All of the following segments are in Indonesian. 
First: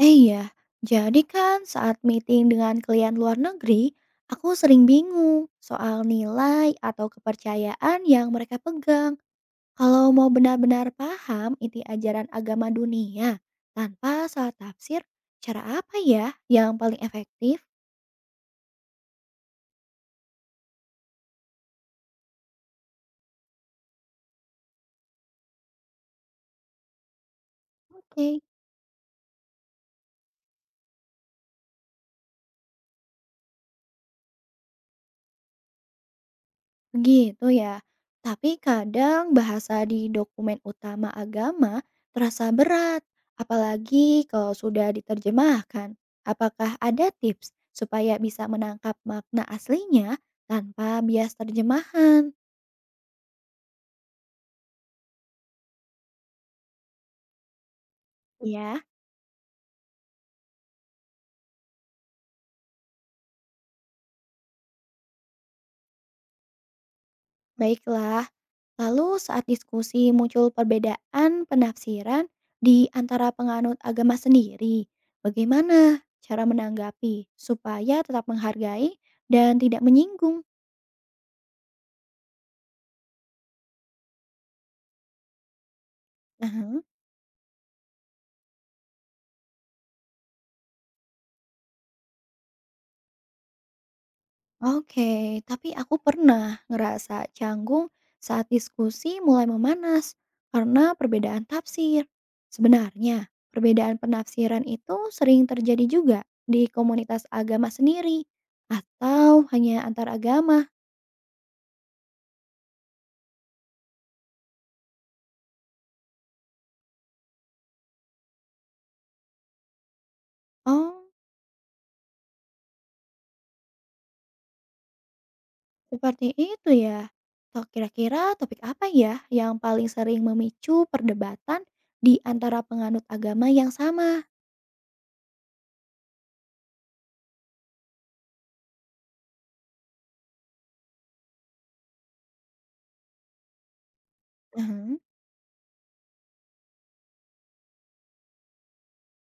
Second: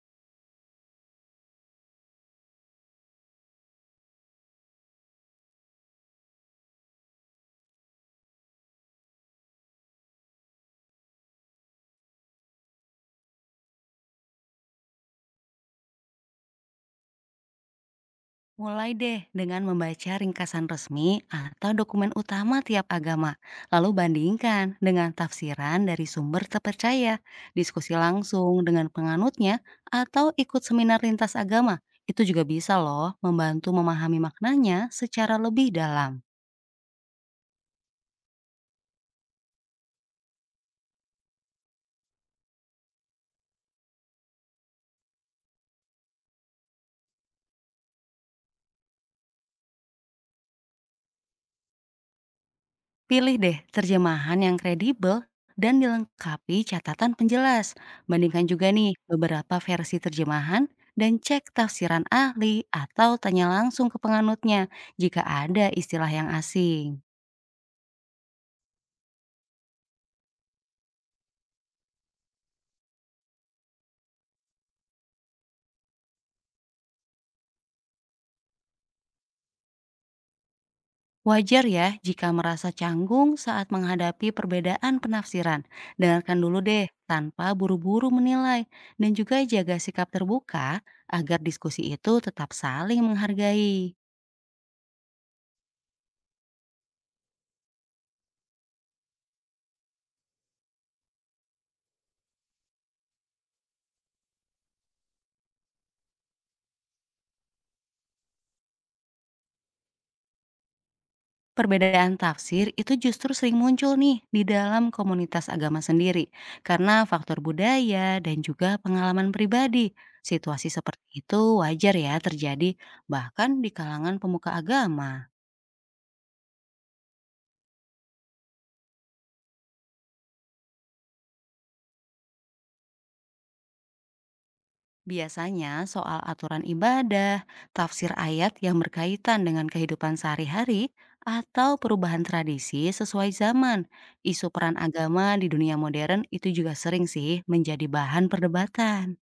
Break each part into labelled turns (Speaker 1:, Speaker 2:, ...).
Speaker 1: Iya, jadi kan saat meeting dengan klien luar negeri, aku sering bingung soal nilai atau kepercayaan yang mereka pegang. Kalau mau benar-benar paham inti ajaran agama dunia tanpa salah tafsir, cara apa ya yang paling efektif?
Speaker 2: Mulai deh dengan membaca ringkasan resmi atau dokumen utama tiap agama, lalu bandingkan dengan tafsiran dari sumber terpercaya, diskusi
Speaker 1: Oke.
Speaker 2: langsung dengan penganutnya, atau ikut seminar lintas agama. Itu juga bisa loh membantu memahami maknanya secara lebih dalam.
Speaker 1: Begitu ya. Tapi kadang bahasa di dokumen utama agama terasa berat, apalagi kalau sudah diterjemahkan. Apakah ada tips supaya bisa menangkap makna aslinya tanpa bias terjemahan?
Speaker 2: Pilih deh terjemahan yang kredibel dan dilengkapi catatan penjelas. Bandingkan juga
Speaker 1: Ya,
Speaker 2: nih beberapa versi terjemahan dan cek tafsiran ahli atau tanya langsung ke penganutnya jika ada istilah yang asing.
Speaker 1: baiklah. Lalu saat diskusi muncul perbedaan penafsiran di antara penganut agama sendiri, bagaimana cara menanggapi supaya tetap menghargai dan tidak menyinggung?
Speaker 2: Wajar ya jika merasa canggung saat menghadapi perbedaan penafsiran. Dengarkan dulu
Speaker 1: Aha.
Speaker 2: deh tanpa buru-buru menilai dan juga jaga sikap terbuka agar diskusi itu tetap saling menghargai.
Speaker 1: Oke, tapi aku pernah ngerasa canggung saat diskusi mulai memanas karena perbedaan tafsir. Sebenarnya, perbedaan penafsiran itu sering terjadi juga di komunitas agama sendiri atau hanya antar agama.
Speaker 2: Perbedaan tafsir itu justru sering muncul nih di dalam komunitas agama sendiri karena faktor budaya dan juga pengalaman pribadi. Situasi seperti
Speaker 1: Oh,
Speaker 2: itu wajar ya terjadi bahkan di kalangan pemuka agama.
Speaker 1: seperti itu ya. Toh kira-kira topik apa ya yang paling sering memicu perdebatan di antara penganut agama yang sama?
Speaker 2: Biasanya soal aturan ibadah, tafsir ayat yang berkaitan dengan kehidupan sehari-hari, atau perubahan tradisi sesuai zaman. Isu peran agama di dunia modern itu juga sering sih menjadi bahan perdebatan.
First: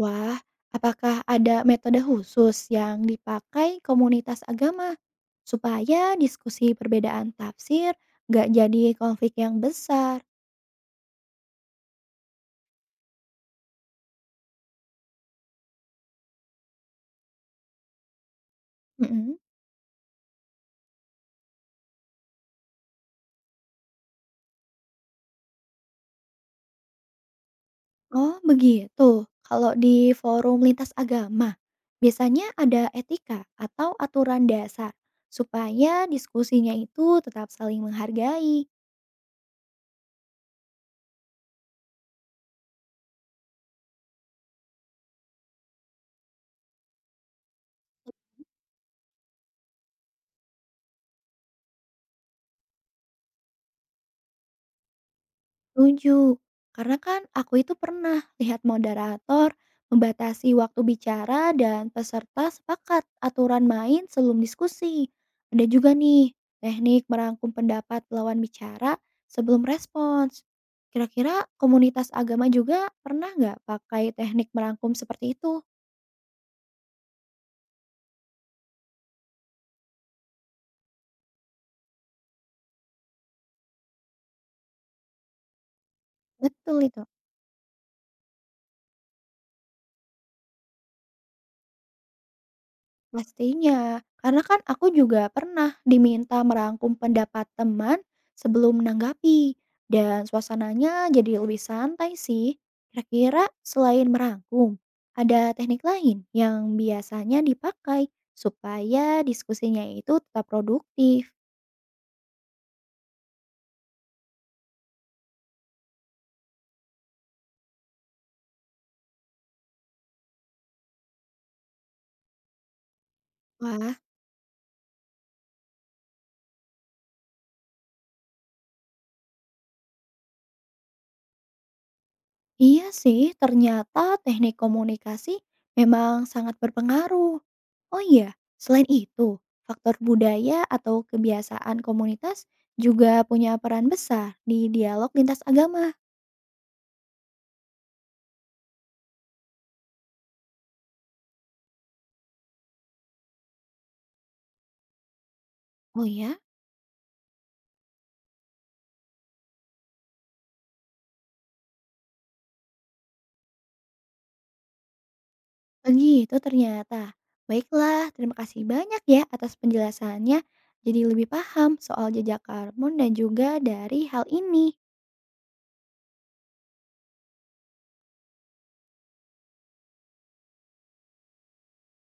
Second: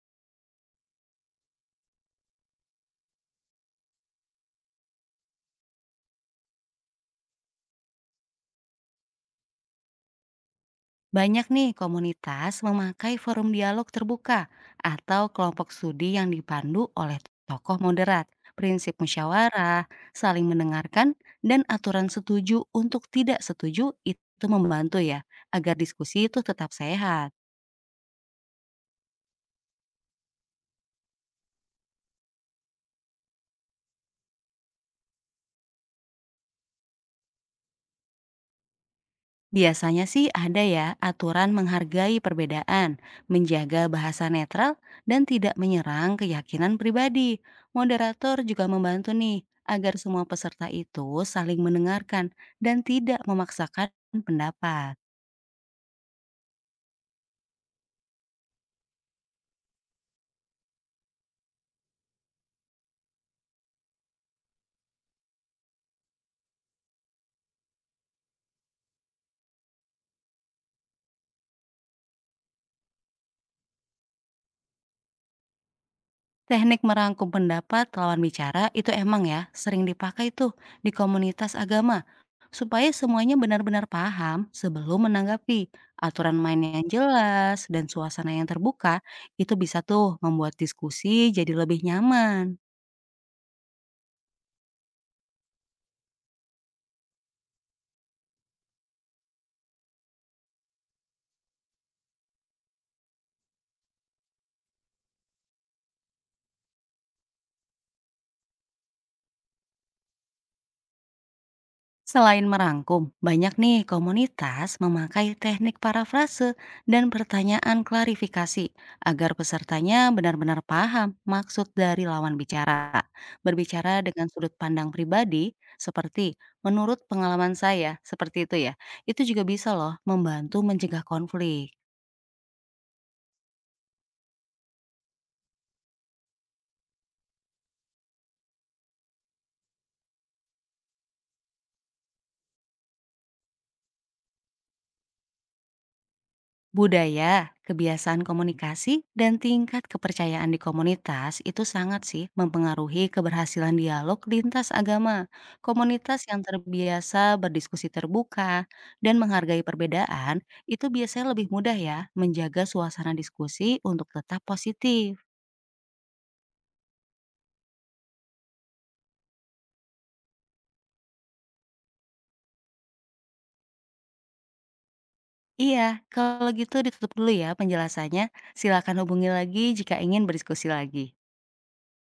Speaker 1: Wah, apakah ada metode khusus yang dipakai komunitas agama supaya diskusi perbedaan tafsir nggak jadi konflik yang besar?
Speaker 2: Banyak nih komunitas memakai forum dialog terbuka atau kelompok studi yang dipandu oleh tokoh moderat, prinsip
Speaker 1: Mm-mm.
Speaker 2: musyawarah, saling mendengarkan, dan aturan setuju untuk tidak setuju itu membantu ya, agar diskusi itu tetap sehat.
Speaker 1: Oh, begitu. Kalau di forum lintas agama, biasanya ada etika atau aturan dasar supaya diskusinya itu tetap saling menghargai.
Speaker 2: Biasanya sih ada ya aturan menghargai perbedaan, menjaga bahasa netral, dan tidak menyerang keyakinan pribadi. Moderator juga membantu nih agar semua peserta itu saling mendengarkan dan tidak memaksakan pendapat.
Speaker 1: Setuju, karena kan aku itu pernah lihat moderator membatasi waktu bicara dan peserta sepakat aturan main sebelum diskusi. Ada juga nih teknik merangkum pendapat lawan bicara sebelum respons. Kira-kira komunitas agama juga pernah nggak pakai teknik merangkum seperti itu?
Speaker 2: Teknik merangkum pendapat lawan bicara itu emang ya sering dipakai tuh di komunitas agama supaya semuanya benar-benar paham sebelum menanggapi. Aturan main
Speaker 1: Betul
Speaker 2: yang
Speaker 1: itu.
Speaker 2: jelas dan suasana yang terbuka itu bisa tuh membuat diskusi jadi lebih nyaman.
Speaker 1: Pastinya, karena kan aku juga pernah diminta merangkum pendapat teman sebelum menanggapi, dan suasananya jadi lebih santai sih. Kira-kira selain merangkum, ada teknik lain yang biasanya dipakai supaya diskusinya itu tetap produktif.
Speaker 2: Selain merangkum, banyak nih komunitas memakai teknik parafrase dan pertanyaan klarifikasi agar pesertanya benar-benar paham maksud dari lawan bicara.
Speaker 1: Wah,
Speaker 2: Berbicara dengan sudut pandang pribadi, seperti menurut pengalaman saya, seperti itu ya, itu juga bisa loh membantu mencegah konflik.
Speaker 1: iya sih, ternyata teknik komunikasi memang sangat berpengaruh. Oh iya, selain itu, faktor budaya atau kebiasaan komunitas juga punya peran besar di dialog lintas agama.
Speaker 2: Budaya, kebiasaan komunikasi, dan tingkat kepercayaan di komunitas itu sangat sih mempengaruhi keberhasilan dialog lintas agama.
Speaker 1: Oh
Speaker 2: Komunitas
Speaker 1: ya,
Speaker 2: yang terbiasa berdiskusi terbuka dan menghargai perbedaan itu biasanya lebih mudah ya menjaga suasana diskusi untuk tetap positif.
Speaker 1: begitu ternyata. Baiklah, terima kasih banyak ya atas penjelasannya. Jadi lebih paham soal jejak karbon dan juga dari hal ini.
Speaker 2: Iya, kalau gitu ditutup dulu ya penjelasannya. Silakan hubungi lagi jika ingin berdiskusi lagi.